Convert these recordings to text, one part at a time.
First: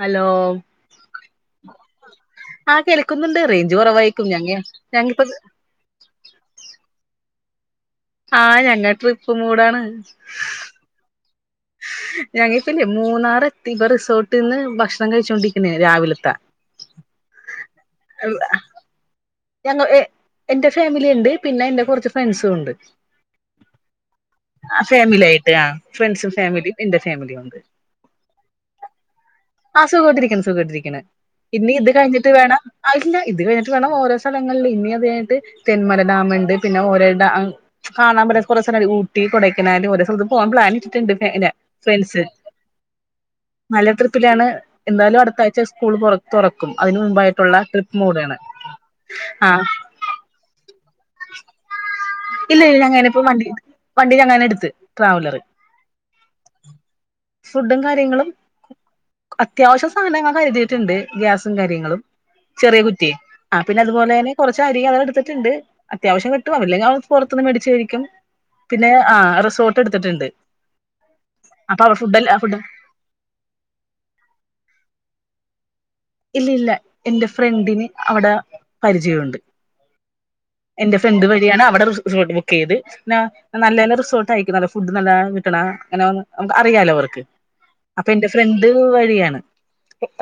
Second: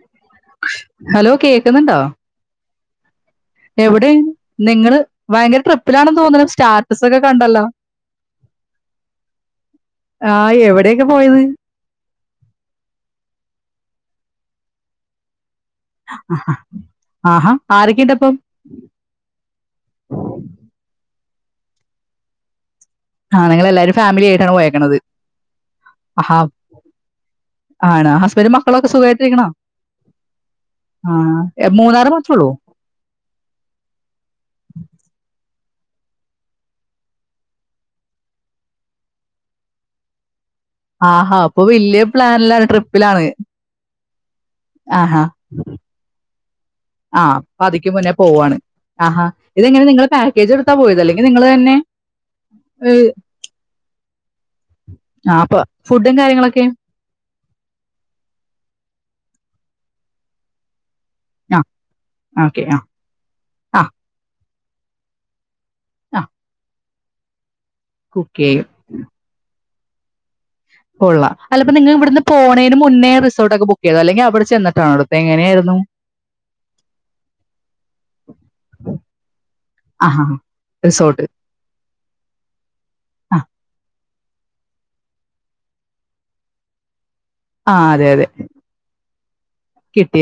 Hello hello കേക്കുന്നുണ്ടോ ആ കേ എവിടെ നിങ്ങള് ഞങ്ങിപ്പ ഭയങ്കര ട്രിപ്പിലാണെന്ന് തോന്നുന്ന് സ്റ്റാർ ബസൊക്കെ കണ്ടല്ലോ ആഹ ഞങ്ങ ട്രിപ്പ് മൂടാണ് ആ എവിടെയൊക്കെ പോയത് ഞങ്ങിപ്പില്ലെ മൂന്നാർ എത്തി റിസോർട്ടിൽ നിന്ന് ഭക്ഷണം കഴിച്ചോണ്ടിരിക്ക ആഹാ ആരൊക്കെണ്ടപ്പം ഞങ്ങ എന്റെ ഫാമിലി ഇണ്ട് പിന്നെ എന്റെ കുറച്ച് ഫ്രണ്ട്സും ഉണ്ട് ആ നിങ്ങൾ എല്ലാരും ഫാമിലി ആയിട്ടാണ് ആ പോയേക്കണത് ഫാമിലി ആയിട്ട് ആ ഫ്രണ്ട്സും ആഹാ ഫാമിലിയും എന്റെ ഫാമിലിയും ഉണ്ട് ആണ് ഹസ്ബൻഡും മക്കളൊക്കെ സുഖമായിട്ടിരിക്കണോ ആ സുഖാട്ടിരിയ്ക്ക്ന്ന് സുഖോട്ടിരിക്കണ് ആ എ, ഇനി ഇത് മൂന്നാറ് കഴിഞ്ഞിട്ട് മാത്രമേ ഉള്ളൂ വേണം അല്ല ഇത് കഴിഞ്ഞിട്ട് വേണം ഓരോ ഇനി അത് കയിഞ്ഞിട്ട് തെന്മല ഡാം ഉണ്ട് പിന്നെ ഓരോ ഡ കാണാൻ പറ്റണ കുറെ സ്ഥല ഊട്ടി കൊടൈക്കനാൽ ഓരോ സ്ഥല പോവാൻ പ്ലാനിട്ടിട്ടുണ്ട് ആഹാ [unintelligible] അപ്പൊ വലിയ ഫ്രണ്ട്സ് പ്ലാനിലാണ് ട്രിപ്പിലാണ് നല്ല ട്രിപ്പിലാണ് എന്തായാലും ആഹാ അടുത്ത ആഴ്ച സ്കൂൾ തുറ തുറ അതിന് ആ മുമ്പായിട്ടുള്ള അപ്പൊ അതിക്ക് ട്രിപ്പ് മുന്നേ മോഡാണ് പോവാണ് ആഹാ ഇതെങ്ങനെ നിങ്ങ പാക്കേജ് എടുത്താ പോയത് ല്ലെ ഇനി നിങ്ങള് തന്നെ ഇല്ലില്ല ഏ, ഞങ്ങാനെ ഇപ്പോ വണ്ടി വണ്ടി ഞങ്ങാനെ എടുത്ത് ട്രാവലർ ആ അപ്പൊ ഫുഡും കാര്യങ്ങളൊക്കെ ഫുഡും കാര്യങ്ങളും അത്യാവശ്യം സാധനങ്ങ കരുതിയിട്ടുണ്ട് ഗ്യാസും ആ കാര്യങ്ങളും ഓക്കെ ആ ചെറിയ കുറ്റി ആ പിന്നെ അതുപോലെ തന്നെ കുറച്ചരി അതെടുത്തിട്ടുണ്ട് ആ അത്യാവശ്യം കെട്ടോ അല്ലെങ്കി ഞാൻ പുറത്തുന്ന് മേടി ശെരിക്കും കുക്ക് ചെയ്യും പിന്നെ ആ റിസോ എടുത്തിട്ടുണ്ട് കൊള്ളാം അല്ല അപ്പൊ അവ നിങ്ങേ ഫുഡ് ഇവിടുന്ന് ഫുഡ് പോണേനും മുന്നേ റിസോർട്ടൊക്കെ ബുക്ക് ചെയ്തോ അല്ലെങ്കിൽ അവിടെ ചെന്നിട്ടാണോ എങ്ങനെയായിരുന്നു ഇല്ലില്ല എന്റെ ഫ്രണ്ടിന് അവിടെ പരിചയമുണ്ട് ആഹാ എന്റെ റിസോർട്ട് ഫ്രണ്ട് വഴിയാണ് അവിടെ റിസോ റിസോർട് ബുക്ക് ചെയ്ത് ആ നല്ല ഒരു റിസോർട് കഴിക്കണ നല്ല ഫുഡ് നല്ല കിട്ടണ അങ്ങനെ ന അറിയാലോ അവർക്ക് ആ അതെ അപ്പൊ അതെ എന്റെ ഫ്രണ്ട് വഴിയാണ്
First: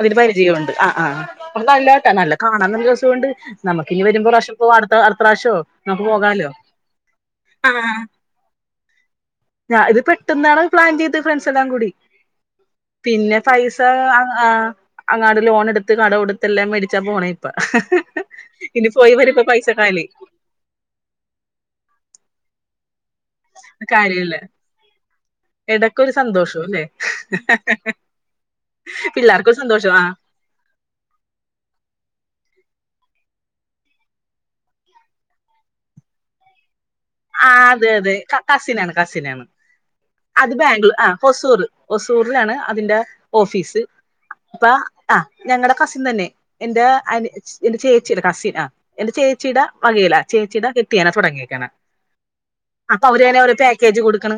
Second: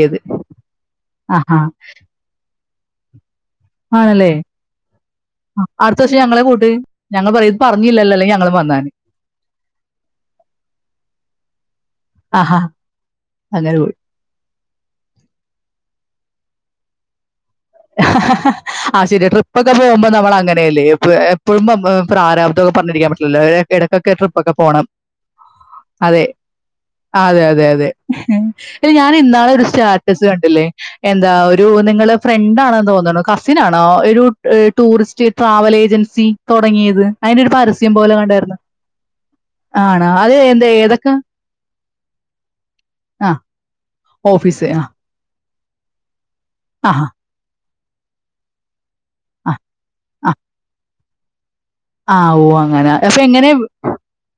അതിന് പരിചയമുണ്ട് ആഹ് ആഹാ ആഹ് നല്ലാട്ടാ നല്ല കാ നാന്നൊരു രുവസം കൊണ്ട് നമുക്ക് ഇനി വരുമ്പോ ആണല്ലേ പ്രാവശ്യം അടുത്ത പ്രാവശ്യോ ആ, അടുത്ത നമുക്ക് വർഷം ഞങ്ങളെ പോകാലോ കൂട്ട് ഞങ്ങൾ പറയും ഇത് പറഞ്ഞില്ലല്ലോ അല്ലെങ്കിൽ ഞങ്ങൾ വന്നാണ് ഇത് പെട്ടെന്നാണ് പ്ലാൻ ചെയ്ത് ഫ്രണ്ട് എല്ലാം കൂടി ആഹാ പിന്നെ അങ്ങനെ പൈസ പോയി അങ്ങാട് ലോൺ ത്ത് കട കൊടുത്തെല്ലാം മേടിച്ചാ പോണെ ആ ശരിയ പൈസ ട്രിപ്പൊക്കെ കാലി പോകുമ്പോ നമ്മൾ അങ്ങനെയല്ലേ എപ്പൊ എപ്പോഴും പ്രാരാബ് പറഞ്ഞിരിക്കാ ലേ എടക്കക്കേ കാര്യമില്ല ട്രിപ്പൊക്കെ പോണം ഇടക്കൊരു അതേ സന്തോഷം അല്ലെ ആ അതെ അതെ അതെ പിന്നെ ഞാൻ പിള്ളേർക്കൊരു ഇന്നാളൊരു സന്തോഷം ആ സ്റ്റാറ്റസ് കണ്ടില്ലേ എന്താ ഒരു നിങ്ങള് ണ്ടാണന്ന് തോന്നണു കസിൻ ആണോ ഒരു ടൂറിസ്റ്റ് ട്രാവൽ ഏജൻസി തുടങ്ങിയത് അതിന്റെ ആ ഒരു അതെ പരസ്യം പോലെ അതെ ക കണ്ടായിരുന്നു. കസിനാണ് കസിനാണ് ആണോ? അത് എന്ത് ബാംഗ്ലൂർ ആ ഏതൊക്കെ ഹുസൂർ ഹുസൂറിലാണ് അതിന്റെ ആ ഓഫീസ് ഓഫീസ് ആ ഞങ്ങളുടെ കസിൻ തന്നെ എന്റെ ആഹാ. അനി എന്റെ ചേച്ചിടെ കസിൻ എന്റെ ആ. ചേച്ചീട വകയില ആ. ചേച്ചീടെ കെ തിയാണ് തുടങ്ങിയെക്കണ ആ ഓ അങ്ങനെ അപ്പൊ എങ്ങനെ പാക്കേജ് കൊടുക്കണ്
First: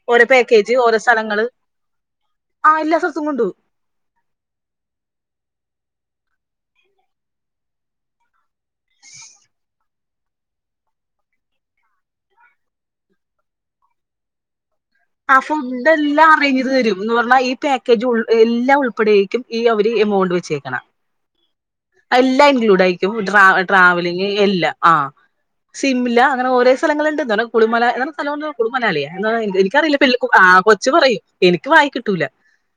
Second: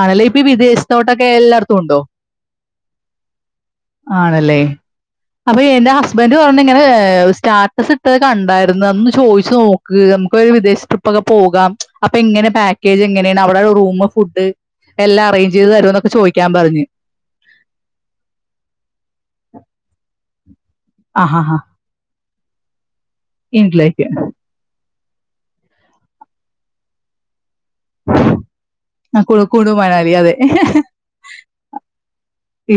ആണല്ലേ ഓരോ ഇപ്പൊ പാക്കേജ് ഓരോ വിദേശത്തോട്ടൊക്കെ സ്ഥലങ്ങള് എല്ലാടത്തും ഉണ്ടോ ആ എല്ലാ സ്ഥലത്തും കൊണ്ടു പോകും ആണല്ലേ അപ്പൊ എന്റെ ഹസ്ബൻഡ് പറഞ്ഞു ഇങ്ങനേ സ്റ്റാറ്റസ് ഇട്ടത് കണ്ടായിരുന്നു ഒന്ന് ചോദിച്ചു നോക്ക് നമുക്ക് ഒരു വിദേശ ട്രിപ്പ് ഒക്കെ പോകാം. അപ്പൊ എങ്ങനെ പാക്കേജ് എങ്ങനേണ് അവിടെ റൂമ് ഫുഡ് എല്ലാം ആഹ് അറേഞ്ച് ചെയ്ത് ഫുഡ് തരുമെന്നൊക്കെ എല്ലാം ചോദിക്കാൻ അറേഞ്ച് ചെയ്ത് പറഞ്ഞു തരും എന്ന് പറഞ്ഞാ ഈ പാക്കേജ് ഉൾ എല്ലാ ഉൾപ്പെടേക്കും ഈ അവര് എമൗണ്ട് വെച്ചേക്കണ ആഹാ ഹാ എല്ലാം ഇൻക്ലൂടായി രിക്കും. ട്രാ ഇംഗ്ലക്ക് ട്രാവലിങ് എല്ലാം ആഹ് സിംല അങ്ങനെ ഓരേ സ്ഥലങ്ങളിണ്ട് ഇങ്ങന കുളുമല എന്ന് പറയണ സ്ഥലമുണ്ടല്ലൊ കുളിമലാലിയ എന്താണ് കുണു എനിക്കറിയില്ല മണാലി പിള്ളെ അതെ ആഹ് കൊച്ചു പറയും എനിക്ക് വായി കിട്ടൂല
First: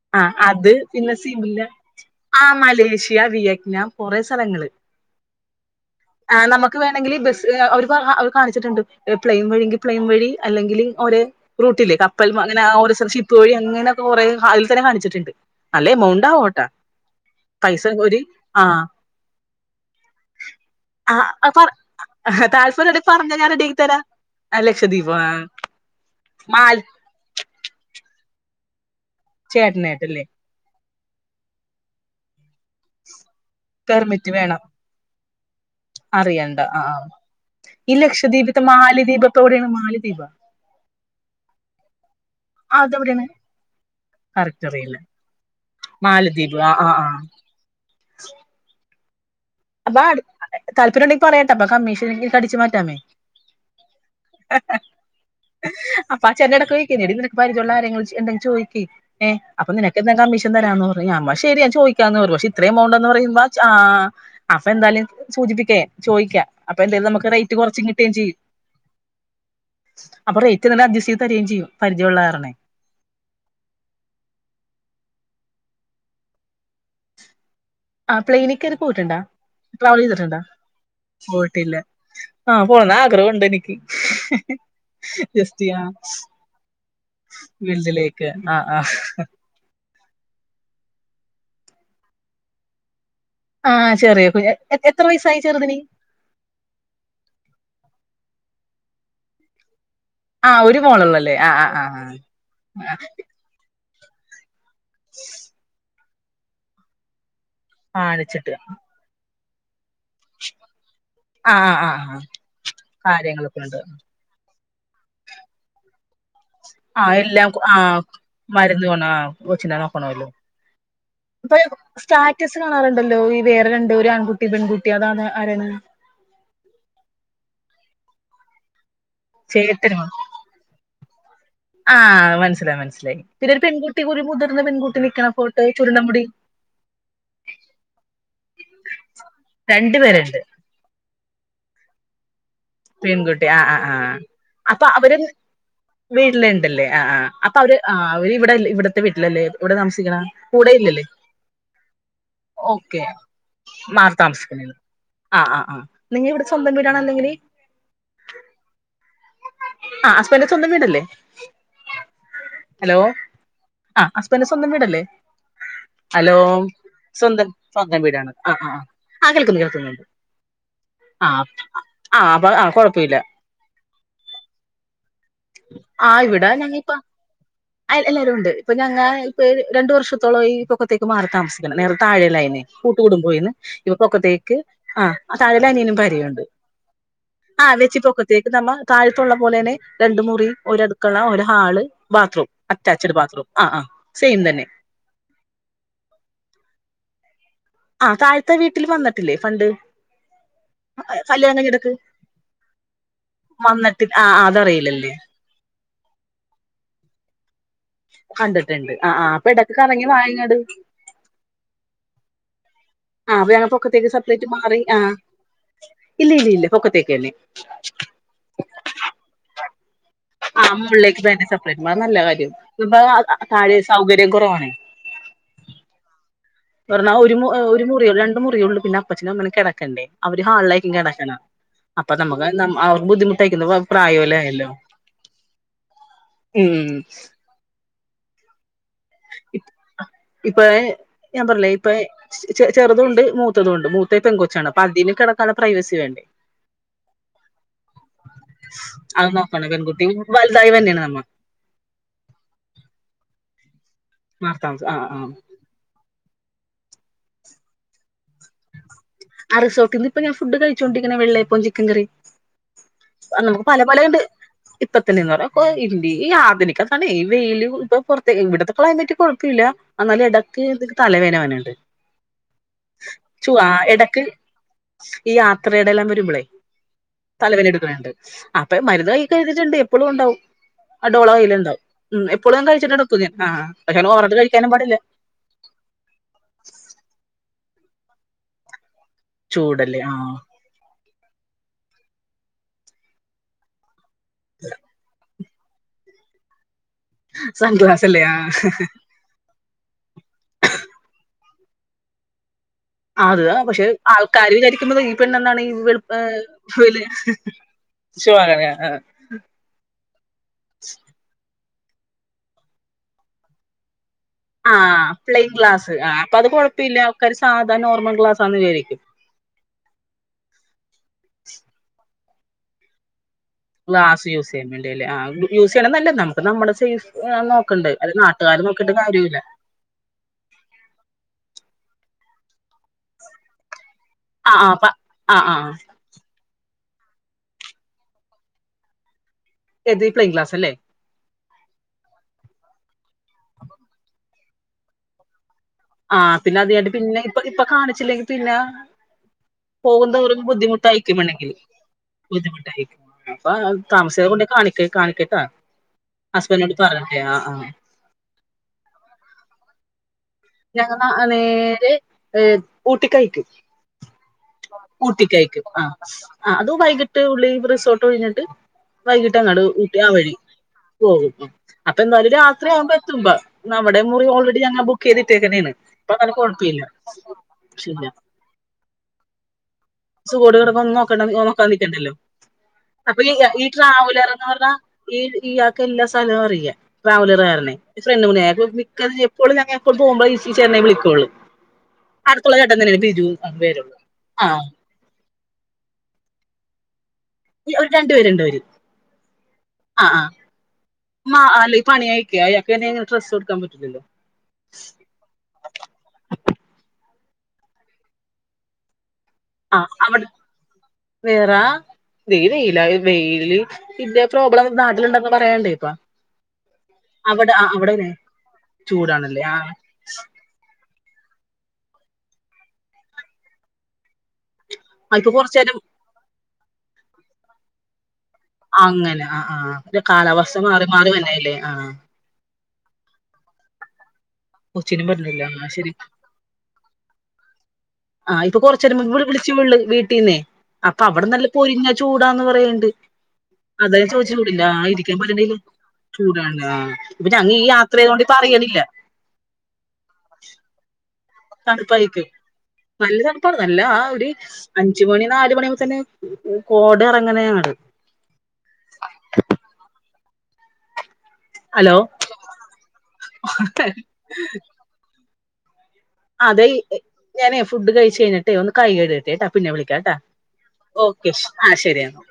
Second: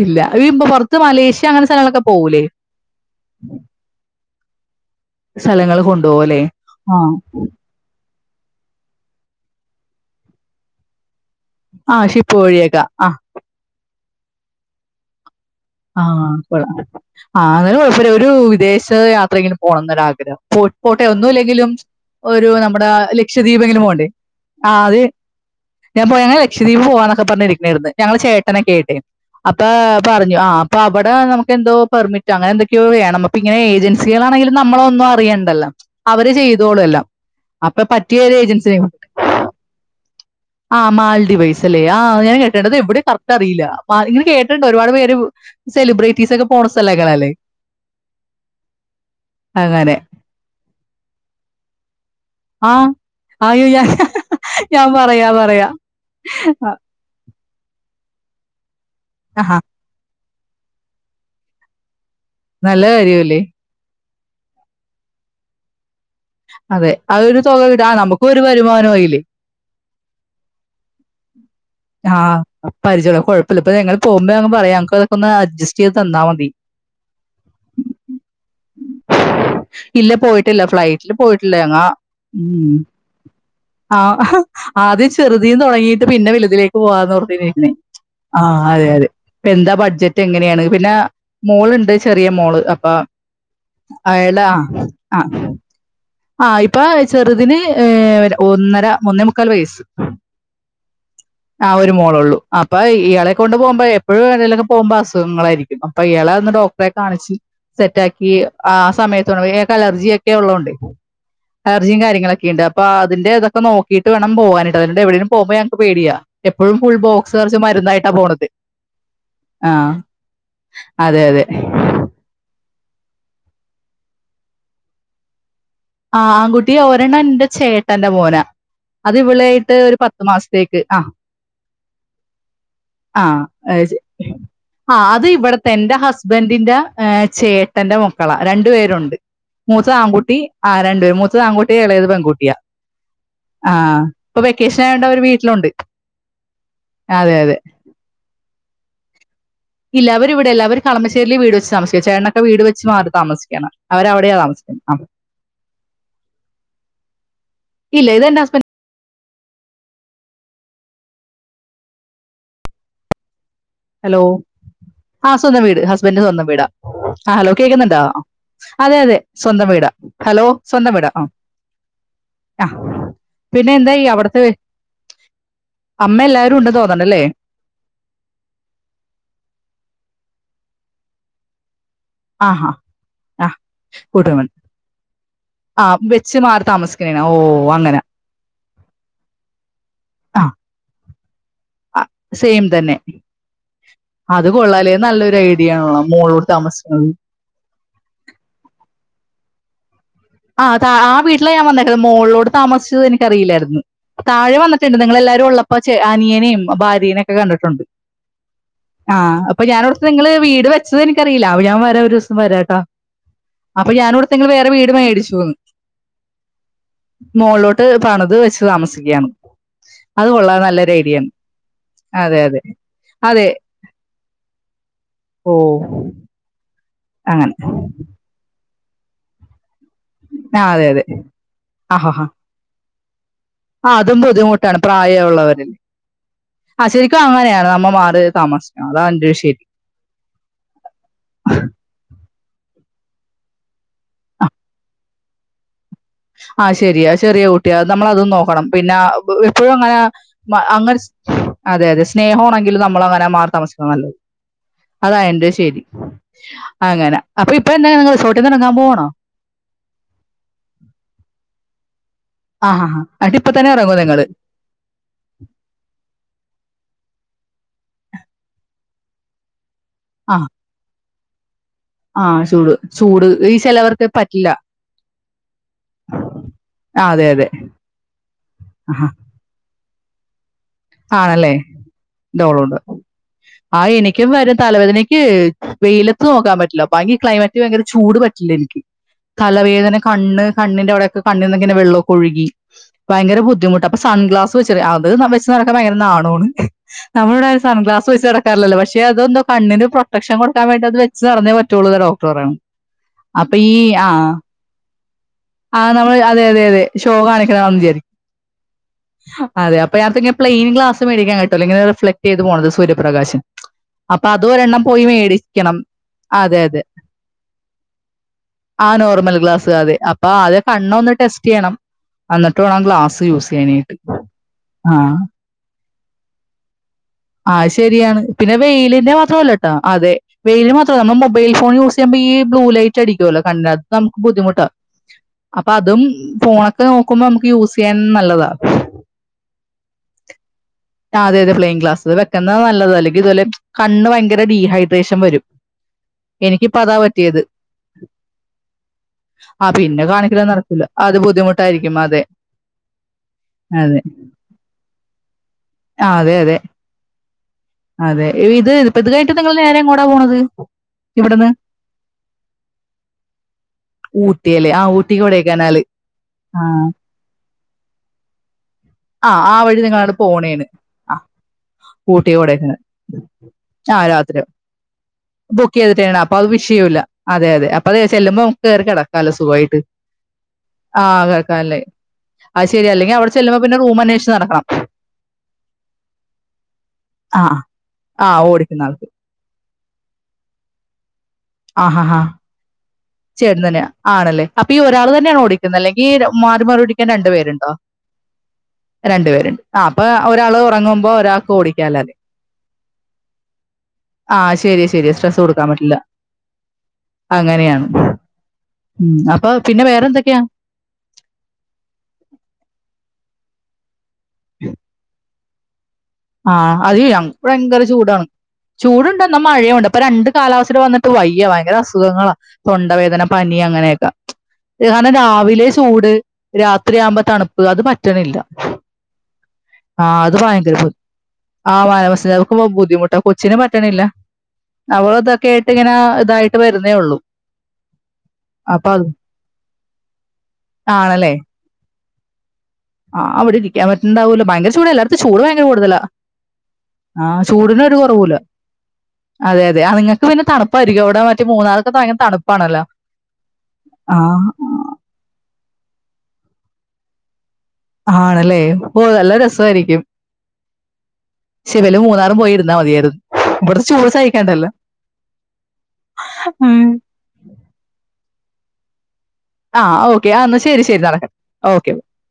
ഇല്ല ആഹ് ഇപ്പൊ അത് പുറത്ത് പിന്നെ മലേഷ്യ സിംല അങ്ങനെ സ്ഥലങ്ങളൊക്കെ പോകൂലേ ആ മലേഷ്യ വിയറ്റ്നാം സ്ഥലങ്ങള് സ്ഥലങ്ങള് കൊണ്ടോവുവല്ലേ ആഹ് കാണിച്ചിട്ടെണ്ട് പ്ലെയിൻ വഴിയെങ്കി പ്ലെയിൻ വഴി അല്ലെങ്കില് ഒരേ ആ റൂട്ടില്ലേ കപ്പൽ ഷിപ്പ് മാ അങ്ങനെ വഴിയൊക്കെ ഓരോ ആ [unintelligible] ഷിപ്പ് വഴി അങ്ങന കുറേ ഹതിൽ തന്നെ കാണിച്ചിട്ടെണ്ട്. ആഹ് കൊള്ളാം ആ എന്നാലും പൈസ കുഴപ്പൂല്ല ഒരു ഒരൂ ആ വിദേശ യാത്രെങ്കിലും പോണം എന്നൊരാഗ്രഹം. പോ പോട്ടെ ആ പറ ഒന്നുമല്ലെങ്കിലും ഒരു നമ്മുടെ താല്പര്യംണ്ടെങ്കി പറഞ്ഞോ ഞാൻ ലക്ഷദ്വീപ് റെഡിയാക്കി എങ്കിലും തരാം പോകണ്ടേ. ആ അത് ലക്ഷദ്വീപ് ആ ഞാൻ പോയ ഞങ്ങള് മാൽ ലക്ഷദ്വീപ് പോവാന്നൊക്കെ പറഞ്ഞിരിക്കണേന്ന് ഞങ്ങളെ ചേ [unintelligible] അപ്പ ചേട്ടനായിട്ടല്ലേ പർഞ്ഞു ആഹ് അബടെ നമക്ക് എന്തോ പെർമിറ്റ്‌ അങ്ങനെന്തോക്കെയോ വേണം ഇങ്ങനെ പെർമിറ്റ് ഏജൻസികളാണെങ്കിലും വേണം നമ്മള് ഒന്നും അറിയണ്ടല്ലോ അവര് അറിയണ്ട ആ ചെയ്തോളും ആ എല്ലാം അപ്പ ഈ പറ്റിയ ഒര് ലക്ഷദ്വീപ്ത്തെ ഏജൻസിനെ കൊണ്ട് മാലദ്വീപ് ഒക്കെ എവിടെയാണ് മാലദ്വീപ ആഹ് മാൾഡിവൈസ് അല്ലേ ആഹ് അത് ഞാൻ കേട്ടേണ്ട് അത് എവിടെ അതെവിടെയാണ് കറക്റ്റ് അറിയില്ല. മാ ഇൻങ്ങനെ കേട്ട്ണ്ട് കറക്റ്റ് ഒര് പാട് അറിയില്ല പേര് സെലിബ്രീറ്റീസ് ഒക്കെ മാലദ്വീപ് പോണ ആ ആ ആ സ്ഥലങ്ങളല്ലേ അങ്ങനെ താല്പര്യ ഇണ്ടെങ്കി പറയട്ടോ ഇപ്പൊ കമ്മിഷ അടിച്ച് ആ മാറ്റാമേ അയ്യോ ഞാൻ [unintelligible] ഞാൻ പറയാ പറയാ ചോയിക്ക് ഏ ആഹാ അപ്പൊ നിനക്കെന്താ കമ്മീഷ ക്കെന്തരാന്ന് പറ [unintelligible] ശരിയാ ചോയി [unintelligible] പക്ഷെ ഇത്രയും നല്ല എമൗണ്ടെന്ന് കാര്യമല്ലേ പറയുമ്പൊ ചാ അപ്പൊ എന്താലും സൂചിപ്പിക്കേ ചോയിക്കാ അപ്പൊ അതെ എന്തേലും ആ നമ്മക്ക് ഒരു റേറ്റ് തുക കൊറച്ചും വിടാ കിട്ടുവേം നമുക്കും ചെയ്യും ഒരു വരുമാനമായില്ലേ അപ്പൊ റേറ്റിങ്ങനെ അഡ്ജസ്റ്റ് ചെയ്ത് തരികേം ചെയ്യുവാ ആ പരിചയൊളള കൊഴപ്പില്ല ഇപ്പൊ ദേ ഞങ്ങള് [unintelligible] ജസ്റ്റ് യ്ത് തന്നാ മതി ഇല്ല പോയിട്ടില്ല ഫ്ലൈറ്റില് പോയിട്ടില്ല ഞങ്ങ ഉം ആഹ് [unintelligible] [unintelligible] ആ അതെ അതെ എന്താ ബഡ്ജറ്റ് എങ്ങനെയാണ് പിന്നെ മോളുണ്ട് ചെറിയ മോള് അപ്പൊ ആ ചെറിയ അയ്ല കുഞ്ഞ എത്ര ആ വയസ്സായി ചെറുതിന് ആ ഇപ്പൊ ചെറുതിന് ഏ ഒന്നര മൂന്നേ മുക്കാൽ വയസ്സ് ആ ഒരു മോളൊളളൂ അല്ലേ ആ ഒരു മോളൊള്ളൂ അപ്പൊ ഇയാളെ കൊണ്ടു പോവുമ്പയെ പഴു ആരേലൊകെ പോവുമ്പം അസുഖങ്ങളായിരിക്കുന്നു പ്പൊ ഇയാളെ ഒന്ന് ഡോക്ട്റെ കാണിച്ച് സെറ്റാക്കി കാണിച്ചിട്ട് ആ സമയ [unintelligible] ക്കലർജിയൊക്കെയൊള്ളോണ്ടേ ആ ആ ആ അലർജിയും ആ കാര്യങ്ങളൊക്കെ ഇണ്ട് അപ്പൊ അതിന്റെ ഇതൊക്കെ കാര്യങ്ങളൊക്കെ ഉണ്ട് നോക്കിയിട്ട് വേണം പോവാനാ [unintelligible] എവിടേലും പോവുമ്പോ ഞങ്ങക്ക് പേടിയാ ഫുൾ ആ ബോക്സ് എല്ലാം നിറച്ച് ആ മരുന്നായിട്ടാ പോണത് മരുന്ന് കൊണ്ട് ആ ആ കൊച്ചിനെ നോക്കണല്ലോ അതെ അതെ കാണാറുണ്ടല്ലോ ഈ വേറെ രണ്ട് ഒരു ആൺകുട്ടി പെൺകുട്ടി അതാണ് ആരാണ് ആ ആൺകുട്ടി ഒരെണ്ണം എന്റെ ചേട്ടന്റെ മോനാ അത് ഇവളായിട്ട് ഒരു ചേട്ടനോ പത്തു മാസത്തേക്ക് ആ ആ മനസ്സിലായി മനസ്സിലായി ആ പിന്നെ ഒരു പെൺകുട്ടി ഒരു മുതിർന്ന ആ പെൺകുട്ടി അത് നിക്കണ ഫോട്ടോ ഇവിടത്തെ എന്റെ ചുരുണ്ട മുടി ഹസ്ബെൻഡിന്റെ ഏ ചേട്ടന്റെ മക്കളാ രണ്ടുപേരുണ്ട് മൂത്ത രണ്ടു ആൺകുട്ടി പേരുണ്ട് രണ്ട് വെ മൂത്തതാൺകുട്ടി എളയത് പെൺകുട്ടിയാ പെൺകുട്ടി ആ ആ ആ ഇപ്പൊ വെക്കേഷൻ അപ്പൊ ആയതുകൊണ്ട് അവര് അവർ വീട്ടിലുണ്ട് വീട്ടില്ണ്ടല്ലേ ആ ആ അതെ അതെ അപ്പൊ അവര് ആ അവര് ഇവിടലെ ഇവിടത്തെ വീട്ടിലല്ലേ ഇവിടെ ഇല്ല താമസിക്കണ അവര് ഇവിടെ അല്ലാ കൂടെ അവര് ഇല്ലല്ലേ കളമശ്ശേരില് വീട് വെച്ച് താമസിക്ക ചേട്ടനൊക്കെ വീട് വെച്ച് ഓക്കെ മാറി താമസിക്കാണ് അവര് മാറി വിടെയാ താമസിക്കുന്നത് താമസിക്കുന്നെ ആ ആ ആ നിങ്ങ ഇവിടെ സ്വന്തം വീടാണോ അല്ലെങ്കില് ഇല്ല ഇതന്റെറെ ഹസ്ബൻ ആ ഹസ്ബൻന്റെ സ്വന്തം വീടല്ലേ ഹലോ ആ ഹലോ ഹസ്ബൻന്റെ സ്വന്തം വീടല്ലേ ആ സ്വന്തം വീട് ഹസ്ബൻഡ് ഹലോ സ്വന്തം വീടാ ആ സ്വന്തം ഹലോ കേക്കുന്നുണ്ടാ സ്വന്തം വീടാണ് ആ ആ ആ അതെ അതെ ആ കേൾക്കുന്നു സ്വന്തം വീടാ കേൾക്കുന്നുണ്ട് ഹലോ സ്വന്തം വീടാ ആ ആ പിന്നെ എന്തായി അവിടുത്തെ ആ അമ്മ ഇവിടാ എല്ലാവരും ഉണ്ട് ഞങ്ങൾ ഇപ്പാ തോന്നണല്ലേ എല്ലാരും ഉണ്ട് ഇപ്പൊ ഞങ്ങ ഇപ്പൊ രണ്ട് വർഷത്തോളം ആയി ഈക്കത്തേക്ക് മാറി താമസിക്കണം നേരത്തെ ആ താഴെലൈനെ ഹാ കൂട്ട കൂടും ആ പോയിന്ന് ഇപ്പ കൂട്ടുകുടുംബം പൊക്കത്തേക്ക് ആ് താഴ ആ അനിയനും വെച്ച് ഭാര്യയുണ്ട് മാറി താമസിക്കണേന ഓ ആഹ് വെച്ചി അങ്ങനെ പൊക്കത്തേക്ക് നമ്മ താഴത്തുള്ള പോലെ തന്നെ രണ്ട് മുറി ഒരു അടുക്ക കളഓരാ ആ സെയിം തന്നെ ആഹ് ആഹ് സെയിം അത് തന്നെ കൊള്ളാല നല്ലൊരു ഐഡിയ ആണ മോളോട് താമസിക്കുന്നത് ആ താഴ്ത്തെ വീട്ടിൽ വന്നിട്ടില്ലേ പണ്ട് ആ ആ വീട്ടിലെ ഞാൻ വന്നേ മോളിലോട് താമസിച്ചത് എനിക്കറിയില്ലായിരുന്നു വന്നിട്ട് ആഹ് താഴെ വന്നിട്ടുണ്ട് അതറിയില്ലല്ലേ നിങ്ങൾ എല്ലാരും ഉള്ളപ്പോ അപ്പെ അനിയനെയും ഭാര്യനെയക്കെ കണ്ടിട്ടു ണ്ട് കണ്ടിട്ടുണ്ട് ആ ആഹ് ആഹ് അപ്പൊ ഇടക്ക് ഞാനടു കറങ്ങി വാ നിങ്ങള് ഇങ്ങട് വീട് വെച്ചത് എനിക്കറിയില്ല ഞാൻ വരാ ഒരു ദിവസം വരാംട്ടാ ആഹ് ഞങ്ങ അപ്പൊ പൊക്കത്തേക്ക് ഞാനവിടുത്തെ സെപ്പറേറ്റ് വേറെ മാറി വീട് ആഹ് മേടിച്ചു ഇല്ല ഇല്ല ഇല്ല പൊക്കത്തേക്കന്നെ മോകളിലോട്ട് പണിത് വെച്ച് താമസിക്കുകയാണ് അത് കൊള്ള ആ നല്ലൊരു ഐഡിയാണ് അതെ അതെ അ അതെ താഴെ സൗകര്യം കുറവാണ് ഓ പറഞ്ഞാൽ ഒരു അങ്ങനെ ഒരു മുറി രണ്ട് മുറിയ ഉഉള് പിന്നെ അപ്പച്ചനും അമ്മേ കിട അവര് ആ അതെ ഹാളിലാരിക്കും അതെ കിടക്കണെ അപ്പൊ ആഹാ നമുക്ക് അവർ ബുദ്ധിമുട്ട് അതും ബുദ്ധിമുട്ടാണ് പ്രായമുള്ളവരില് ആ ശരിക്കും അങ്ങനെയാണ് അമ്മ മാ താമസം ഇപ്പയെ ഞാൻ പറല് ഇപ്പൊ ചെറുതുംഉണ്ട് മൂത്തത് ഉണ്ട് മൂത്ത പെണ്ണ്കൊച്ചാണ് അപ്പോ അതിന് കിട പ്രൈവസി വേണ്ടേ ആഹ ശരിയ ചെറിയാ കുട്ടിയ നമ്മളതും നോക്കണം പിന്നെ അത് നോക്കണം എപ്പോഴും അങ്ങനെ പെൺകുട്ടി വലുതായി അങ്ങനെ വന്നെയാണ് നമ്മ അതെ അതെ സ്നേഹമാണങ്കിലും നമ്മൾ അങ്ങനെ മാറി താമസി നല്ലത് മാർത്താമസം ആ അതാ ആ എന്റെ ശരി അങ്ങനെ അപ്പൊ ഇപ്പൊ എന്താ നിങ്ങള് അര സോക്കിന്ന് ഇപ്പൊ ഞാൻ ഫുഡ് കഴിച്ചോണ്ടിരിക്കുന്നു വെള്ള അപ്പോം ചിക്കൻകറി ആഹ് ആഹ് എന്നിട്ട് ഇപ്പൊ നമുക്ക് തന്നെ പല ഇറങ്ങുവോ പല ഉണ്ട് നിങ്ങള് ഇപ്പത്തന്നെന്ന് പറ ഇ ഇന്ത്യ [unintelligible] ആധുനിക ആണേ ഈ വെയിൽ കൊണ്ട് ഇപ്പൊ പുറത്തെ ഇവിടത്തെ ക്ലൈമറ്റ് കൊഴപ്പമില്ല എന്നാല ആഹ് ഇടക്ക് ഇ തലവേദനയവനുണ്ട് ആഹ് ചൂട് ചൂട് ഈ ചുവ ചിലവർക്ക് ഇടക്ക് പറ്റില്ല ഈ യാത്രയുടെല്ലാം വരുമ്പോളേ ആഹ് അതെ അതെ തലവേദനഎടുക്കണുണ്ട് അപ്പൊ ആഹ് മരുന്ന് ആ കയിക്കണ്ടുണ്ട് എപ്പോളും ഉണ്ടാവും ആ ഡോള ആണല്ലേ കയ്യിലുണ്ടാവും ഉം എപ്പോഴും ഞാൻ ഡോളോണ്ട് കഴിച്ചിട്ട് എടുക്കും ഞാൻ ആ പക്ഷെ എനിക്കും ഓവറായിട്ട് വരും കഴിക്കാനും പാടില്ല തലവേദനക്ക് വെയിലത്ത് നോക്കാൻ പറ്റില്ല ബാക്കിക്ലൈമറ്റ് ഭയങ്കര ചൂട് പറ്റില്ല എനിക്ക് തലവേദന ചൂടല്ലേ ആ കണ്ണ് കണ്ണിന്റെ അവിടൊക്കെ കണ്ണിൽനിന്നക്കങ്ങനെ വെള്ളമൊക്കെ ഒഴുകി ഭയങ്കര ബുദ്ധിമുട്ടാ സൺ ഗ്ലാസ് വച്ചേരെ അത് ന ഒക്കെ [unintelligible] ഭയങ്കര നാണമാണ് നമ്മുടെ ഇവിടെ സൺ സൺഗ്ലാസ് ഗ്ലാസ് അല്ലേ വെച്ചോന്നും ആ നടക്കാറില്ലല്ലോ പക്ഷേ അതൊന്നും കണ്ണിന് പ്രൊട്ടക്ഷൻ കൊടുക്കാൻ അത് വച്ച് നടന്നേ പറ്റുള്ളൂ എന്ന് ഡോക്ടർ പറയുന്നു അത പക്ഷെ ആൾക്കാര് വിചാരിക്കുമ്പോ ആഹ നമ്മള് അതെ അതെ അതെ ഷോ കാണിക്കണ മാതിരി ആയിരിക്കും അതെ അപ്പൊ പ്ലെയിൻ ഗ്ലാസ്സ് മേടിക്കാൻ ക അല്ലെങ്കി അത് ഫ്ലക്ട് ചെയ്ത് പോണത് സൂര്യപ്രകാശം അപ്പൊ അത് ഒരെണ്ണം ആഹ പോയി പ്ലെയിങ് മേടിക്കണം. ക്ലാസ് ആ അപ്പൊ അത് അതെ അതെ. കൊഴപ്പമില്ല ആൾക്കാര് സാധാരണ നോർമൽ ക്ളാസ് ആണെന്ന് വിചാരിക്കും അപ്പ അത് കണ്ണ് ഒന്ന് ടെസ്റ്റ് ചെയ്യണം എന്നിട്ട് വേണം ഗ്ലാസ് യൂസ് ഗ്ലാസ് യൂസ് ചെയ്യാൻ ആ വേണ്ടിയല്ലേ യൂസ് ചെയ്യണ നല്ലത് നമുക്ക് നമ്മുടെ സേഫ് അത് നോക്കണ്ട് ശരിയാണ് പിന്നെ നാട്ടുകാര് നോക്കിട്ട് വെയിലിന്റെ കാര്യമില്ല മാത്രമല്ല കേട്ടോ അതെ വെയിൽ മാത്രമല്ല നമ്മുടെ മൊബൈയിൽ ഫോൺ യൂസ് [unintelligible] ഈ ബ്ലൂലൈറ്റ് അടിക്കുവല്ലോ കണ്ണിനക നമുക്ക് ആ ബുദ്ധിമുട്ടാ ആ പ ആ ആ അപ്പൊ അതും ഫോണൊ ഒക്കെ നോക്കുമ്പോ നമുക്ക് യൂസ് ചെയ്യാനും നല്ലതാ ഏത് പ്ലയിങ് ക്ലാസ് അല്ലേ ആ അതെ അതെ പ്ലെയിങ് ഗ്ലാസ് വെക്കുന്നത് നല്ലത് അല്ലെങ്കിൽ ഇതുപോലെ കണ്ണ് ഭയങ്കര ഡീഹൈഡ്രേഷൻ വരും ആ പിന്നെ എനിക്കിപ്പ അത് അതാ പിന്നെ പറ്റിയത്. ഇപ്പോ ഇപ്പൊ കാണിച്ചില്ലെങ്കി പിന്നെ ആ പിന്നെ പോകുന്നന്തോറും കാണിക്കലൊന്നും നടക്കൂല. അത് ബുദ്ധിമുട്ടായിരിക്കും വേണമെങ്കിൽ ബുദ്ധിമുട്ടായിരിക്കും. അതെ ബുദ്ധിമുട്ടും അപ്പൊ അതെ. താമസിയക്കാതെ കൊണ്ട് കാണിക്ക് കാണിക്കട്ടാ ആ അതെ അതെ ഹസ്ബൻഡിനോട് പറഞ്ഞിട്ടേ ആ ആ അതെ ഇ ഇ ഇതായിട്ട് നിങ്ങൾ നേരെ എങ്ങോടാ പോണത് ഞാൻ ഇവിടുന്ന്? നേരെ ഏർ ഊട്ടിക്കായിരിക്കും ഊട്ടിയല്ലേ? ആ ഊട്ടി ഊട്ടിക്കയക്കും കൊടൈക്കനാല്. ആ അത് വൈകിട്ട് ഉള്ളിൽ റിസോർട്ട് ഒഴിഞ്ഞിട്ട് ആ വൈകിട്ട് ആ അങ്ങട് വഴി ഊട്ടി ആ നിങ്ങളങ്ങട് വഴി പോണേണ്. ആ പോകും അപ്പൊ എന്തായാലും ഊട്ടി കൊടൈക്കനാല്. രാത്രി ആവുമ്പം എത്തുമ്പോ ആ നമ്മുടെ മുറി രാത്രി ഓൾറെഡി അങ്ങനെ ബുക്ക് ചെയ്തിട്ടേക്കണേണ് ബുക്ക് ചെയ്തിട്ട് ചെല്ലണം അങ്ങനെ അപ്പൊ അത് കുഴപ്പമില്ല വിഷയോല്ല അതെ അതെ അപ്പൊ അത് ചെല്ലുമ്പം സഖോട കടക്കന്നും ആ നോക്കണ്ട നോക്കാൻ കിടക്കാല്ലേ നിക്കണ്ടല്ലോ അത് ശരി അല്ലെങ്കിൽ അപ്പൊ അവിടെ ഈ ചെല്ലുമ്പോ ഈ പിന്നെ റൂം ട്രാവലർ അന്വേഷിച്ച് എന്ന് നടക്കണം പറഞ്ഞ ഈ ഇയാൾക്ക് എല്ലാ സ്ഥലവും അറിയ ആ ട്രാവലർകാരനെ ഫ്രണ്ട് ആ മണയാ ഓടിക്കുന്ന മിക്ക ആൾക്ക് എപ്പോഴും ഞ [unintelligible] ഇപ്പോപോവുമ്പോ ഈസി ചെന്നെ വിളിക്കുള്ളൂ അടുത്തള കട്ടാ ത [unintelligible] ചേട്ടതന്നെയ ആണല്ലേ അപ്പൊ ഈ ഒരാള തന്നെയാണോ ഓടിക്കുന്നത് അല്ലെങ്കി മാറി മാറി ഓടി രണ്ടു പേരുണ്ടോ ഒരു രണ്ടുപേരുണ്ട് അവര് രണ്ടു പേരുണ്ട് ആ അപ്പൊ ഒരാൾ ഉറങ്ങുമ്പോ മാ ഒരാൾക്ക് അല്ല ഈ പണി ഓടിക്കാലല്ലേ അയക്കുക അയാൾക്ക് തന്നെ ഡ്രസ്സ് കൊടുക്കാൻ പറ്റില്ലല്ലോ ആഹ ശരി ശരി സ്ട്രെസ് കൊടുക്കാൻ പറ്റില്ല അങ്ങനെയാണ് ഉം അപ്പൊ ആ പിന്നെ അവിടെ വേറെന്തൊക്കെയാ വേറാ നെയെയയില ഇ ഇതേ പ്രോബ്ലം നാട്ടിലിൻഡ പറയണ്ടേ ഇപ്പ ആഹ് അത്യ്യ അവിടെ ഭയങ്കര അവിടെല്ലേ ചൂടാണ് ചൂടുണ്ട് എന്നാ ചൂടാണല്ലേ ആ മഴയുണ്ട് അപ്പൊ രണ്ട് കാലാവസ്തെമ് കൂടെ വന്നിട്ട് വയ്യ ഭയങ്കര അസുഖങ്ങളാ തൊണ്ടവേദന പനി അങ്ങനെയൊക്കെ കാരണം ഇപ്പൊ കൊറച്ച് രാവിലെ നേരം ചൂട് രാത്രിയാകുമ്പോ തണുപ്പ് അത പട് അങ്ങനെ ആ ആ കാലാവസ്ഥ മാറി മാറി വന്നല്ലേ ആ ആ്മ [unintelligible] [unintelligible] ഉവ്വാ ബുദ്ധിമുട്ടാ കൊച്ചിനെ പ റ്റണില്ല കൊച്ചിനും അവള പറഞ്ഞില്ല ഇതൊക്കെട്ടേ ഇങ്ങനെ ഇതായിട്ട് വരുന്നേ ഉള്ളു ആഹ് ഇപ്പൊ കൊറച്ചെരുമ്പേ വിളിച്ചള്ളു വീട്ടീന്നെ അപ്പൊ അവിടെ നല്ല പോരിഞ്ഞ ചൂടാന്ന് പറയണ് ആഹ് അവിടെ ഇരിക്കാൻ അവിടുണ്ണ്ടാവൂലോ ഭയങ്കര ചൂട ഇരിക്കാൻ ല്ലാടത്തും ചൂട് പറ്റണില്ല ഭയങ്കര കൂടുതല ചൂടാണ് ആ ഇപ്പൊ ആഹ ഞങ്ങ ഈ ചൂടിനൊരു യാത്ര ചെയ്തോണ്ട് കുറവൂല്ല ഇപ്പ അറിയണില്ല അതെ അതെ ആ നിങ്ങക്ക് പിന്നെ തണുപ്പായിരിക്കും അവിടെ മൂന്നാറൊക്കെ ഭയങ്കര തണുപ്പായിരിക്കും തണുപ്പാണല്ലോ നല്ല തണുപ്പാണ് നല്ല ആ ഒരു അഞ്ചുമണി നാല മണിമുതലേ കോടെ ഇറങ്ങനയാണ് ആണല്ലേ ഓ നല്ല ഹലോ ശിവല് മൂന്നാറും പോയിരുന്നാ മതിയായിരുന്നു ഇവിടുത്തെ ചൂട് സഹിക്കാണ്ടല്ലോ അതെ ഞാനേ ഫുഡ് കഴിച്ച കഴിഞേ ഒന്ന് കായികായിക്ക് ട്ടാ പിന്നെ ആ വിളിക്കാ ട്ടോ ഓക്കെ ആ എന്നാ ശരി ശരി ഓക്കെ നടക്കട്ടെ ആ ഓക്കെ ശരിയെന്നോ